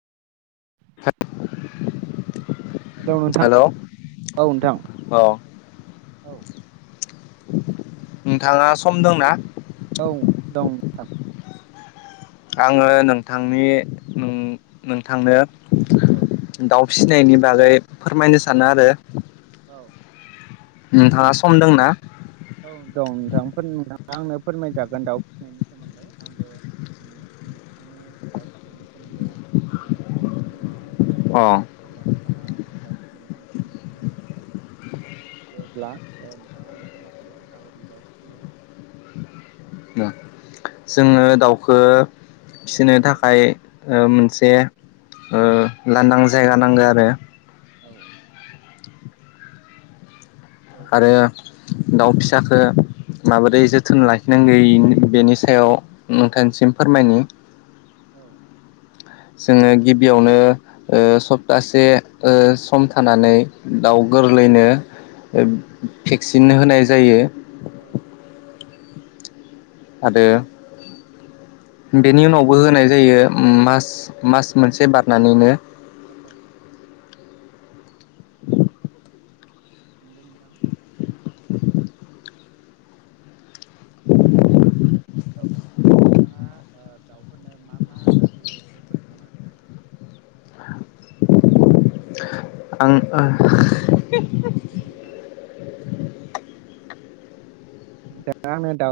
[inaudible] Hello नोंथां औ नोंथां औ औ नोंथाङा सम दंना? औ दं नोंथां। आङो नोंथांनि उम नोंथांनो औ। दाउ फिसिनायनि बागै फोरमायनो औ सानो आरो। औ नोंथाङा सम दंना? औ दं नोंथां नोंथां आंनो फोरमायजागोन दाउ फिसिनायनि सोमोन्दै। आंबो नोंनि दाउ फिसिनायनि सोमोन्दै ओ खोनासंनो आंबो राजि अ अब्ला नोंथाङा आंनो दाउ फिनायनि सोमोन्दै फोरमाय थागोन दे जेब्ला नोंथाङा आंनो फोरमाय नो माबादि दाव फिसियो। जोङो दाउखो फिसिनो औ थाखाय ओ मोनसे से ओ लांदां जायगा नांगौ आरो। औ। औ आरो दाउ फिसाखो औ माबोरै जोथोन लाय नांगौ बेनि सायाव नोंथांसिम फोरमायनि औ। जोङो गिबियावनो ओ सप्तासे ओ सम थानानै दाउ गोरलैयैनो औ भेक्सिन होनाय जायो। औ। आरो बेनि उनावबो होनाय जायो मास मास मोनसे बारनानैनो। औ नोंगौ नोंथां। [inaudible] औ नोंथाङा ओ दाउफोरनो मा मा आदार होयो एसे फोरमायनो हागोन नामा। [inaudible] आं ओ हेल' नोंथां दा आंनो दाउ